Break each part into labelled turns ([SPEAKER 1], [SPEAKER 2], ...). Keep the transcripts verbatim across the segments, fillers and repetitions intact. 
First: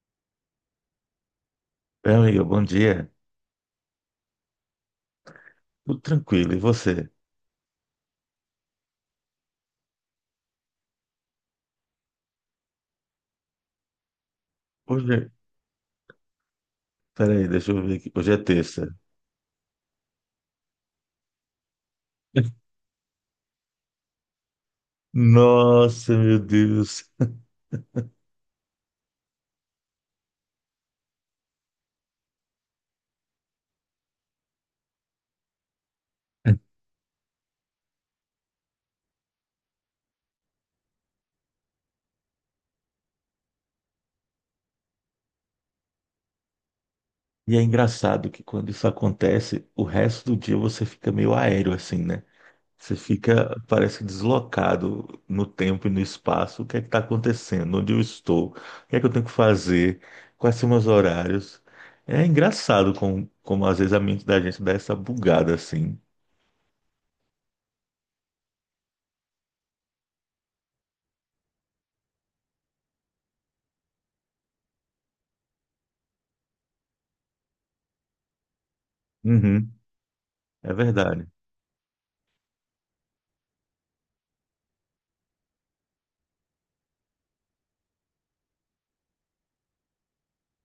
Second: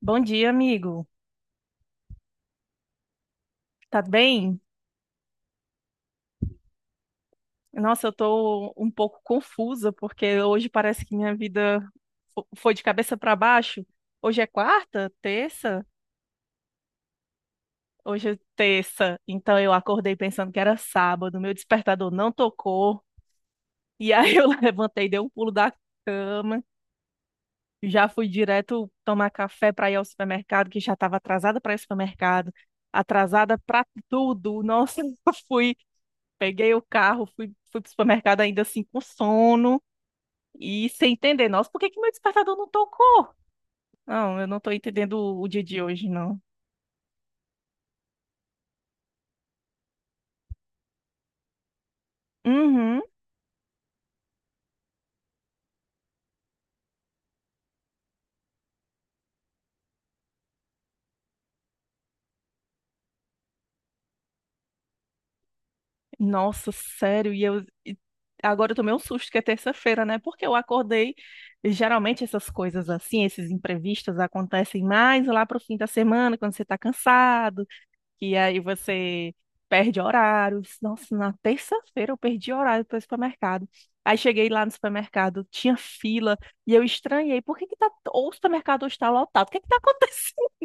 [SPEAKER 1] Bom dia, amigo.
[SPEAKER 2] Meu amigo, bom dia.
[SPEAKER 1] Tá bem?
[SPEAKER 2] Tudo tranquilo, e você?
[SPEAKER 1] Nossa, eu tô um pouco confusa porque hoje parece que minha vida fo- foi de cabeça para baixo. Hoje é quarta,
[SPEAKER 2] Hoje, é-
[SPEAKER 1] terça?
[SPEAKER 2] Peraí, deixa eu ver aqui.
[SPEAKER 1] Hoje
[SPEAKER 2] Hoje é
[SPEAKER 1] é
[SPEAKER 2] terça.
[SPEAKER 1] terça. Então eu acordei pensando que era sábado, meu despertador não tocou. E aí eu levantei, dei um pulo da
[SPEAKER 2] Nossa, meu
[SPEAKER 1] cama,
[SPEAKER 2] Deus.
[SPEAKER 1] já fui direto tomar café para ir ao supermercado, que já estava atrasada para ir ao supermercado, atrasada para tudo. Nossa, eu fui peguei o carro, fui, fui pro supermercado ainda assim com sono e sem entender. Nossa, por que que meu despertador não tocou? Não, eu não tô entendendo o, o dia de hoje, não.
[SPEAKER 2] E é engraçado que quando isso acontece, o resto do dia você fica meio aéreo assim, né? Você
[SPEAKER 1] Uhum.
[SPEAKER 2] fica, parece que deslocado no tempo e no espaço. O que é que tá acontecendo? Onde eu estou? O que é que eu tenho que fazer? Quais são meus horários? É engraçado como, como às vezes a mente da gente dá essa bugada assim.
[SPEAKER 1] Nossa, sério. E eu e Agora eu tomei um susto que é terça-feira, né? Porque eu acordei. e Geralmente essas coisas assim, esses imprevistos acontecem mais lá pro fim da semana, quando você tá cansado que aí você
[SPEAKER 2] Uhum,
[SPEAKER 1] perde
[SPEAKER 2] é
[SPEAKER 1] horários. Nossa,
[SPEAKER 2] verdade.
[SPEAKER 1] na terça-feira eu perdi horário para o supermercado. Aí cheguei lá no supermercado, tinha fila, e eu estranhei, por que que tá, ou o supermercado hoje está lotado? O que que tá acontecendo?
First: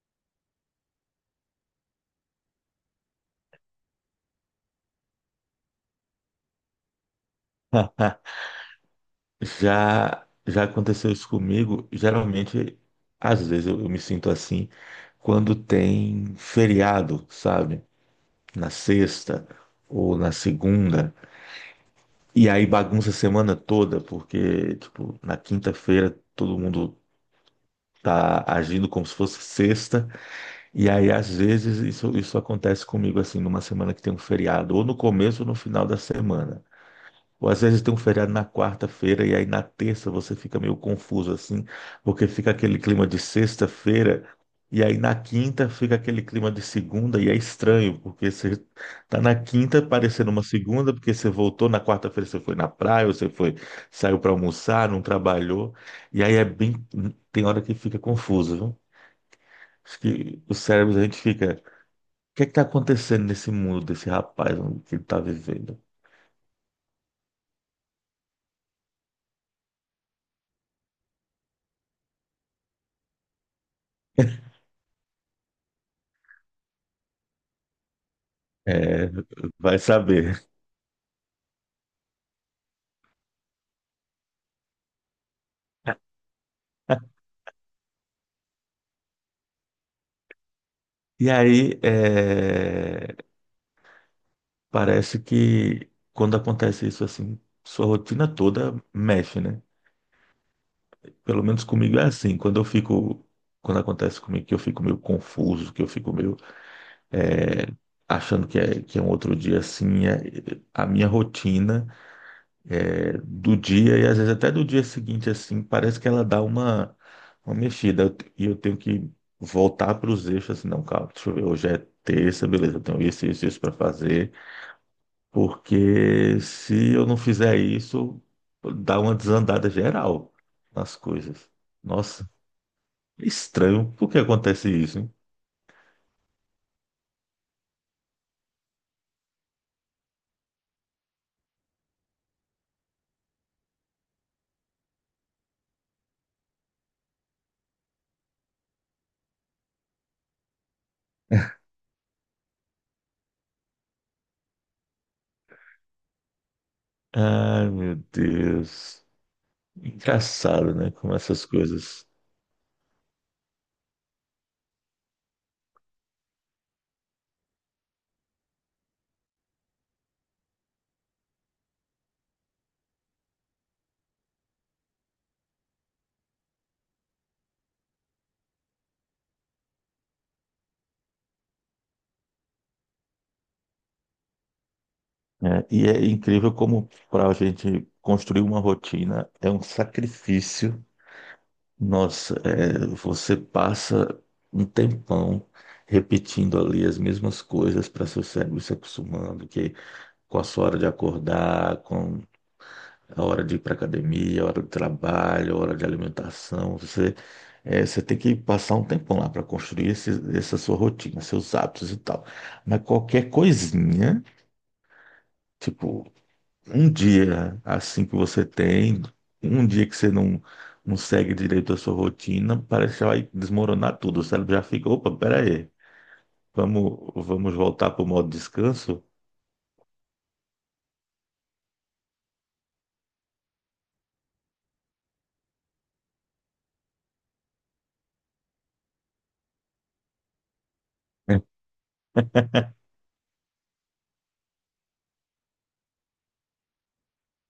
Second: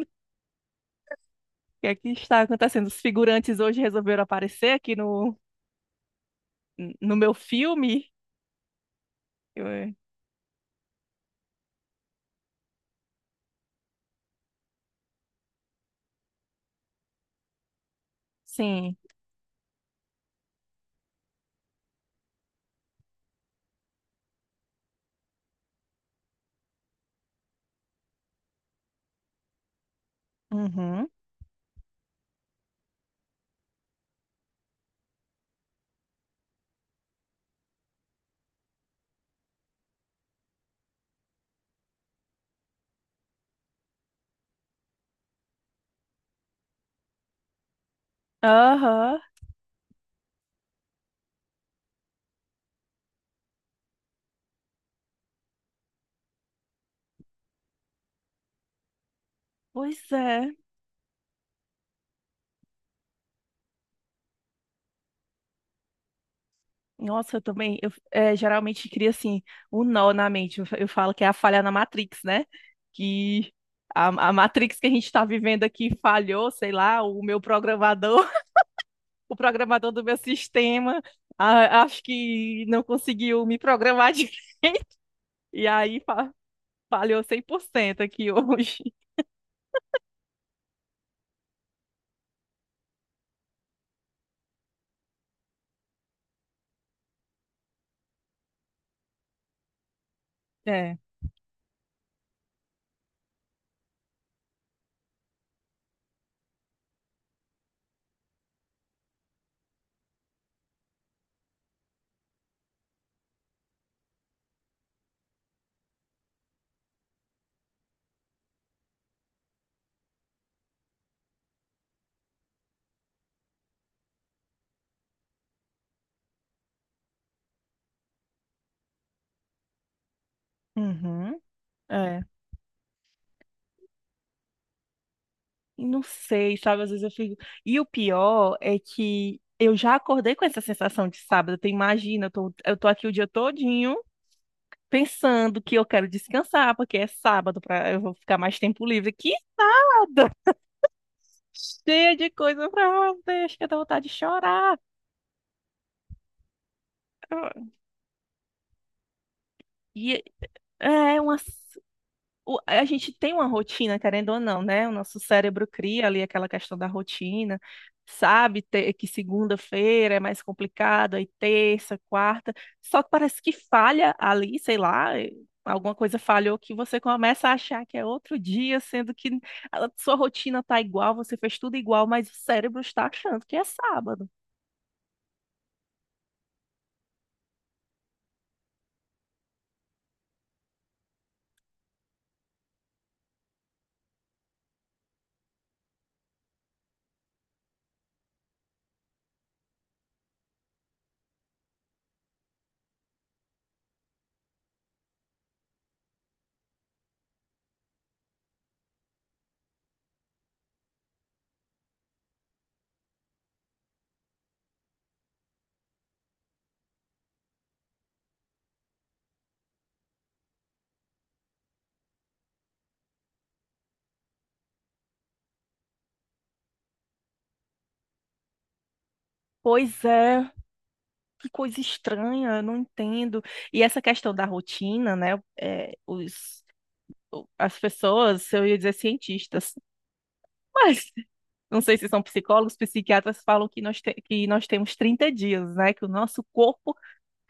[SPEAKER 1] O que é que está acontecendo? Os figurantes hoje resolveram aparecer aqui no, no meu filme? Eu-
[SPEAKER 2] Já, já aconteceu isso comigo. Geralmente, às vezes eu, eu me sinto assim quando tem feriado, sabe? Na
[SPEAKER 1] Sim.
[SPEAKER 2] sexta ou na segunda. E aí bagunça a semana toda, porque, tipo, na quinta-feira todo mundo tá agindo como se fosse sexta. E
[SPEAKER 1] Uhum.
[SPEAKER 2] aí, às vezes, isso, isso acontece comigo, assim, numa semana que tem um feriado, ou no começo ou no final da semana. Ou às vezes tem um feriado na quarta-feira e aí na terça você fica meio confuso assim, porque fica aquele clima de sexta-feira e aí na quinta fica aquele clima de segunda e é estranho, porque você tá
[SPEAKER 1] Aham.
[SPEAKER 2] na quinta parecendo uma segunda, porque você voltou na quarta-feira, você foi na praia, ou você foi, saiu para almoçar, não trabalhou, e aí é bem, tem hora que fica confuso, viu? Acho
[SPEAKER 1] Pois
[SPEAKER 2] que
[SPEAKER 1] é.
[SPEAKER 2] o cérebro da gente fica, o que é que tá acontecendo nesse mundo desse rapaz que ele tá vivendo?
[SPEAKER 1] Nossa, eu também, eu é, geralmente cria assim, um nó na mente. Eu, fa- eu falo que é a falha na Matrix, né? Que a, a Matrix que a gente está vivendo aqui falhou, sei lá, o meu programador,
[SPEAKER 2] É,
[SPEAKER 1] o
[SPEAKER 2] vai
[SPEAKER 1] programador do meu
[SPEAKER 2] saber.
[SPEAKER 1] sistema, a- acho que não conseguiu me programar de... E aí fa- falhou cem por cento aqui hoje.
[SPEAKER 2] E aí, é, parece que quando acontece isso assim, sua rotina toda mexe, né?
[SPEAKER 1] É.
[SPEAKER 2] Pelo menos comigo é assim. Quando eu fico, quando acontece comigo que eu fico meio confuso, que eu fico meio é, achando que é, que é um outro dia assim, é- a minha rotina é, do dia e às vezes até do dia seguinte assim, parece que ela dá uma, uma mexida. Eu te- e eu tenho que voltar para os eixos assim, não, calma, deixa eu ver, hoje é terça, beleza, eu tenho isso, isso, isso para fazer. Porque se eu não fizer isso, dá uma desandada geral nas
[SPEAKER 1] Uhum.
[SPEAKER 2] coisas. Nossa, é estranho. Por que acontece isso, hein?
[SPEAKER 1] Não sei, sabe? Às vezes eu fico. E o pior é que eu já acordei com essa sensação de sábado. Tu imagina, eu tô, eu tô aqui o dia todinho pensando que eu quero descansar, porque é sábado, pra, eu vou ficar mais tempo livre. Que sábado! Cheia de coisa pra fazer, acho que dá vontade de chorar.
[SPEAKER 2] Ai, meu Deus.
[SPEAKER 1] E é
[SPEAKER 2] Engraçado, né? Como
[SPEAKER 1] é uma
[SPEAKER 2] essas coisas.
[SPEAKER 1] o- a gente tem uma rotina, querendo ou não, né? O nosso cérebro cria ali aquela questão da rotina, sabe ter- que segunda-feira é mais complicado, aí terça, quarta, só que parece que falha ali, sei lá, eh, alguma coisa falhou que você começa a achar que é outro dia, sendo que a sua rotina tá igual, você fez tudo igual, mas o cérebro está achando que é sábado.
[SPEAKER 2] É, e é incrível como para a gente construir uma rotina é um sacrifício. Nossa, é, você passa um tempão repetindo ali as mesmas coisas para seu cérebro se acostumando, que com a sua hora de acordar, com a hora de ir para academia, a hora do trabalho, a hora de alimentação. Você, eh, você tem que passar um tempão lá para construir esse, essa sua rotina, seus hábitos e tal. Mas qualquer coisinha, tipo, um dia assim que você tem, um dia que você não, não segue direito a sua rotina, parece que vai desmoronar tudo. O cérebro já fica, opa, peraí, vamos, vamos voltar para o modo descanso?
[SPEAKER 1] Pois é, que coisa estranha, eu não entendo. E essa questão da rotina, né? eh, os as pessoas, eu ia dizer cientistas, mas não sei se são psicólogos, psiquiatras falam que nós, te- que nós temos trinta dias, né? Que o nosso corpo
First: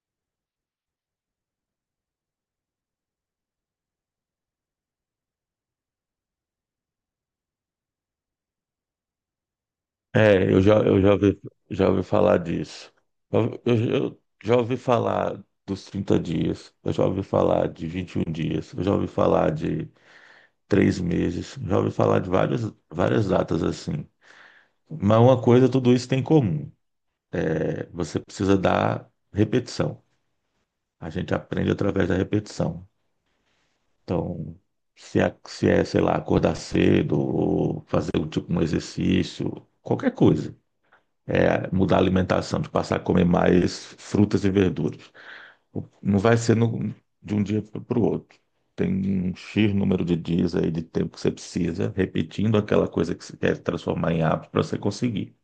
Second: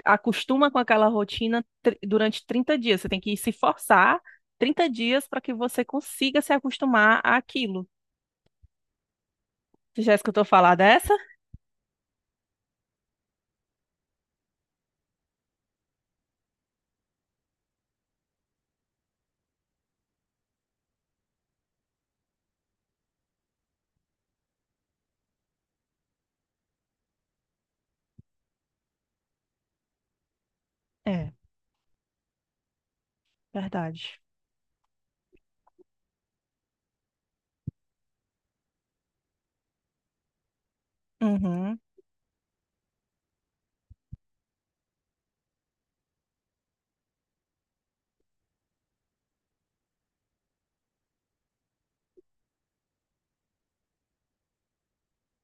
[SPEAKER 1] acostuma com aquela rotina tr- durante trinta dias. Você tem que se forçar trinta dias para que você consiga se acostumar àquilo. Você já escutou
[SPEAKER 2] É, eu
[SPEAKER 1] falar
[SPEAKER 2] já, eu
[SPEAKER 1] dessa?
[SPEAKER 2] já ouvi, já ouvi falar disso. Eu, eu- eu já ouvi falar dos trinta dias, eu já ouvi falar de vinte e um dias, eu já ouvi falar de três meses, já ouvi falar de várias, várias datas assim. Mas uma coisa tudo isso tem em comum, é, você precisa dar repetição. A
[SPEAKER 1] É,
[SPEAKER 2] gente aprende através da repetição.
[SPEAKER 1] verdade.
[SPEAKER 2] Então, se é, se é, sei lá, acordar cedo, ou fazer um tipo um exercício, qualquer coisa. É,
[SPEAKER 1] Uhum,
[SPEAKER 2] mudar a alimentação, de passar a comer mais frutas e verduras. Não vai ser no- De um dia para o outro. Tem um X número de dias aí de tempo que você precisa, repetindo aquela coisa que você quer transformar em hábito para você conseguir.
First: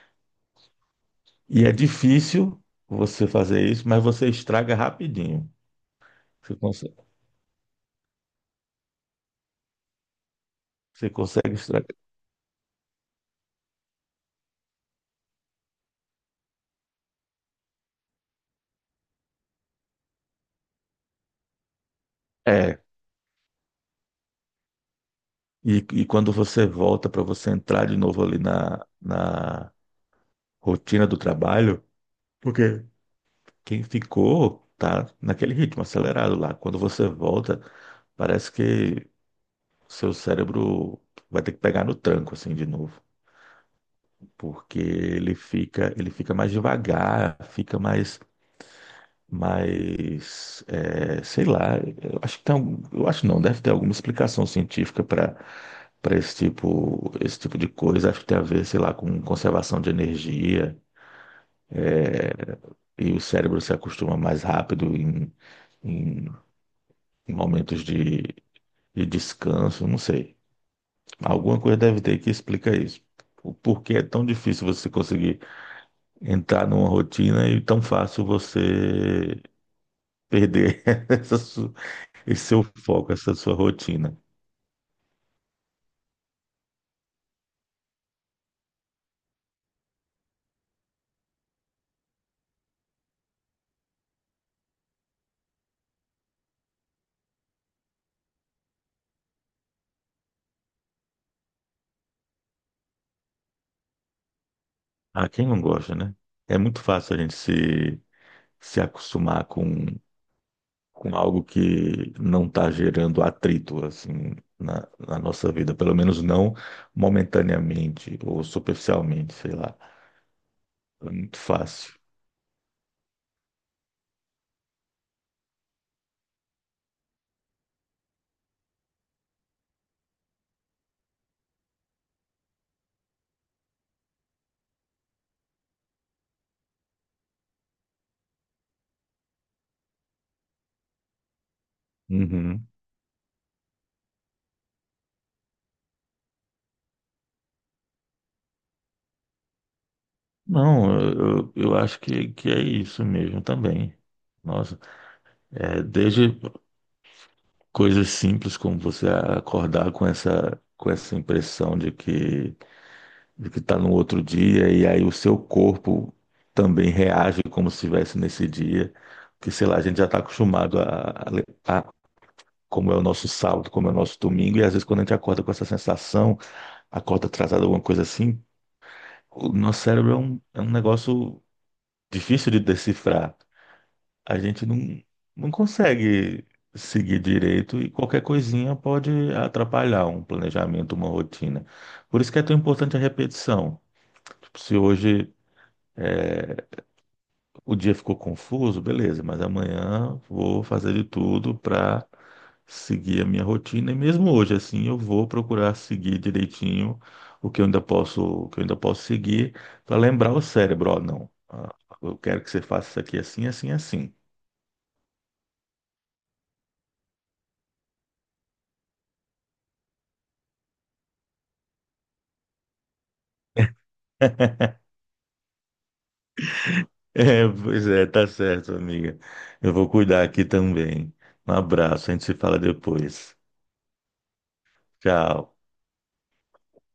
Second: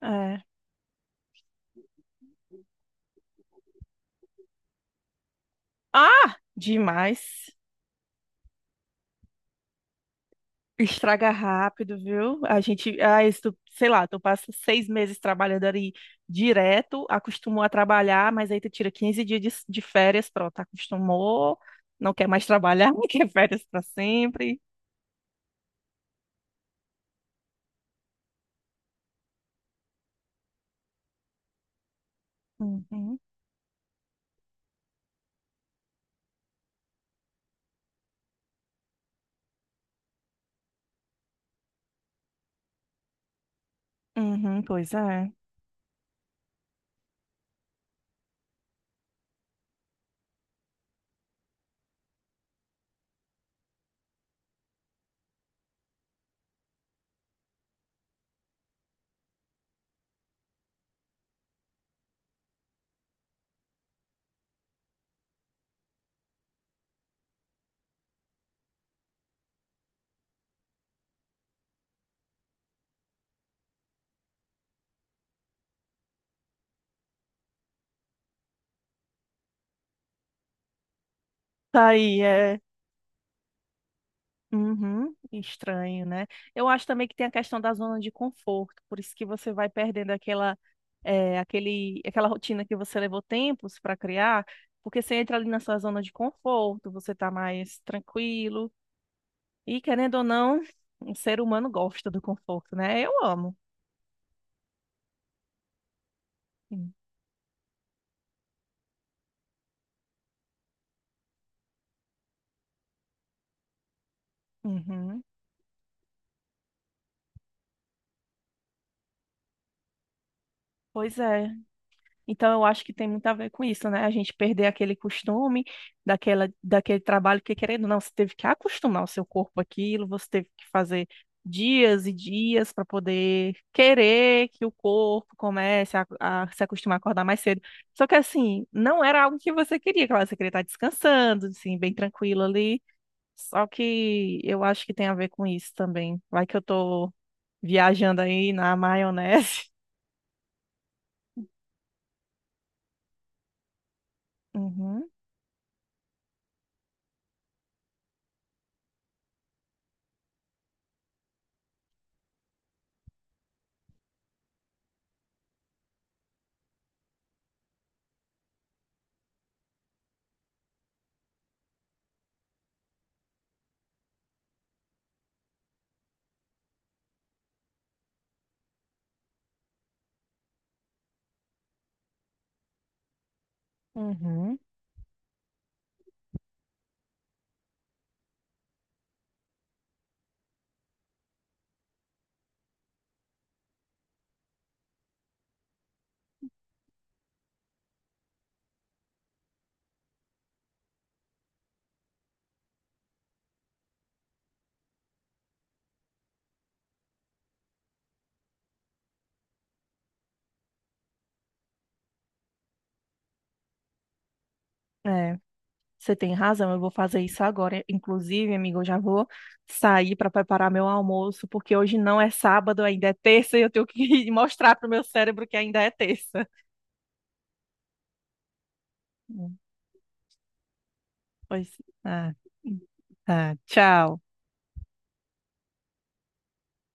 [SPEAKER 1] é.
[SPEAKER 2] E é difícil você fazer isso, mas você estraga rapidinho.
[SPEAKER 1] Ah,
[SPEAKER 2] Você consegue,
[SPEAKER 1] demais.
[SPEAKER 2] você
[SPEAKER 1] Estraga
[SPEAKER 2] consegue estragar.
[SPEAKER 1] rápido, viu? A gente, ah, isso, tu- sei lá, tu passa seis meses trabalhando ali direto, acostumou a trabalhar, mas aí tu tira quinze dias de, de férias, pronto, acostumou, não quer mais
[SPEAKER 2] É.
[SPEAKER 1] trabalhar, não quer férias para sempre.
[SPEAKER 2] E, e quando você volta para você entrar de novo ali na, na rotina do trabalho, porque
[SPEAKER 1] Uhum,
[SPEAKER 2] quem ficou tá naquele ritmo acelerado lá. Quando você volta, parece que seu cérebro vai ter que pegar no tranco assim de novo,
[SPEAKER 1] uhum,
[SPEAKER 2] porque
[SPEAKER 1] pois é.
[SPEAKER 2] ele fica, ele fica mais devagar, fica mais, mais, é, sei lá. Eu acho que tem, algum- eu acho não, deve ter alguma explicação científica para para esse tipo, esse tipo de coisa. Acho que tem a ver, sei lá, com conservação de energia e o cérebro se acostuma mais rápido em, em, em momentos de de descanso, não sei. Alguma coisa deve ter que explicar isso. O porquê é tão difícil você conseguir entrar numa rotina e tão fácil você perder essa su-
[SPEAKER 1] Tá aí,
[SPEAKER 2] esse
[SPEAKER 1] é.
[SPEAKER 2] seu foco, essa sua rotina.
[SPEAKER 1] Uhum, estranho, né? Eu acho também que tem a questão da zona de conforto, por isso que você vai perdendo aquela, eh, aquele, aquela rotina que você levou tempos para criar, porque você entra ali na sua zona de conforto, você tá mais tranquilo, e querendo ou não, o ser humano gosta do conforto, né? Eu amo.
[SPEAKER 2] Ah, quem não gosta, né? É muito
[SPEAKER 1] Hum.
[SPEAKER 2] fácil a gente se, se acostumar com, com algo que não está gerando atrito, assim, na, na
[SPEAKER 1] Uhum.
[SPEAKER 2] nossa vida. Pelo menos não momentaneamente ou superficialmente, sei lá. É
[SPEAKER 1] Pois
[SPEAKER 2] muito
[SPEAKER 1] é.
[SPEAKER 2] fácil.
[SPEAKER 1] Então, eu acho que tem muito a ver com isso, né? A gente perder aquele costume, daquela, daquele trabalho que, querendo ou não, você teve que acostumar o seu corpo àquilo, você teve que fazer dias e dias para poder querer que o corpo comece a, a se acostumar a acordar mais cedo. Só que, assim, não era algo que você queria, claro, você queria estar descansando, assim, bem tranquilo
[SPEAKER 2] Uhum.
[SPEAKER 1] ali. Só que eu acho que tem a ver com isso também. Vai que eu tô viajando aí na maionese.
[SPEAKER 2] Não, eu, eu acho que, que é isso mesmo também. Nossa,
[SPEAKER 1] Uhum,
[SPEAKER 2] é, desde coisas simples como você acordar com essa, com essa impressão de que de que está no outro dia e aí o seu corpo também reage como se estivesse nesse dia, que sei lá, a gente já está acostumado a, a, le- a- como é o nosso sábado, como é o nosso domingo, e às vezes quando a gente acorda com essa sensação, acorda atrasado, alguma coisa assim, o nosso cérebro é um, é um negócio difícil de decifrar. A
[SPEAKER 1] uhum.
[SPEAKER 2] gente não, não consegue seguir direito e qualquer coisinha pode atrapalhar um planejamento, uma rotina. Por isso que é tão importante a repetição. Tipo, se hoje é, o dia ficou confuso, beleza, mas amanhã vou fazer de tudo para seguir a minha rotina. E mesmo hoje, assim, eu vou procurar seguir direitinho o que eu ainda posso, o que eu ainda posso seguir para lembrar o cérebro, ó, não. ah, Eu quero que você faça isso aqui assim, assim, assim.
[SPEAKER 1] É, você tem razão, eu vou fazer isso agora. Inclusive, amigo, eu já vou sair para preparar meu almoço, porque hoje não é sábado, ainda é terça, e eu tenho que mostrar para o meu cérebro que ainda é terça.
[SPEAKER 2] É, pois é, tá certo, amiga.
[SPEAKER 1] Hum.
[SPEAKER 2] Eu vou cuidar aqui também. Um
[SPEAKER 1] Pois,
[SPEAKER 2] abraço, a gente
[SPEAKER 1] ah,
[SPEAKER 2] se fala depois.
[SPEAKER 1] ah, tchau.
[SPEAKER 2] Tchau.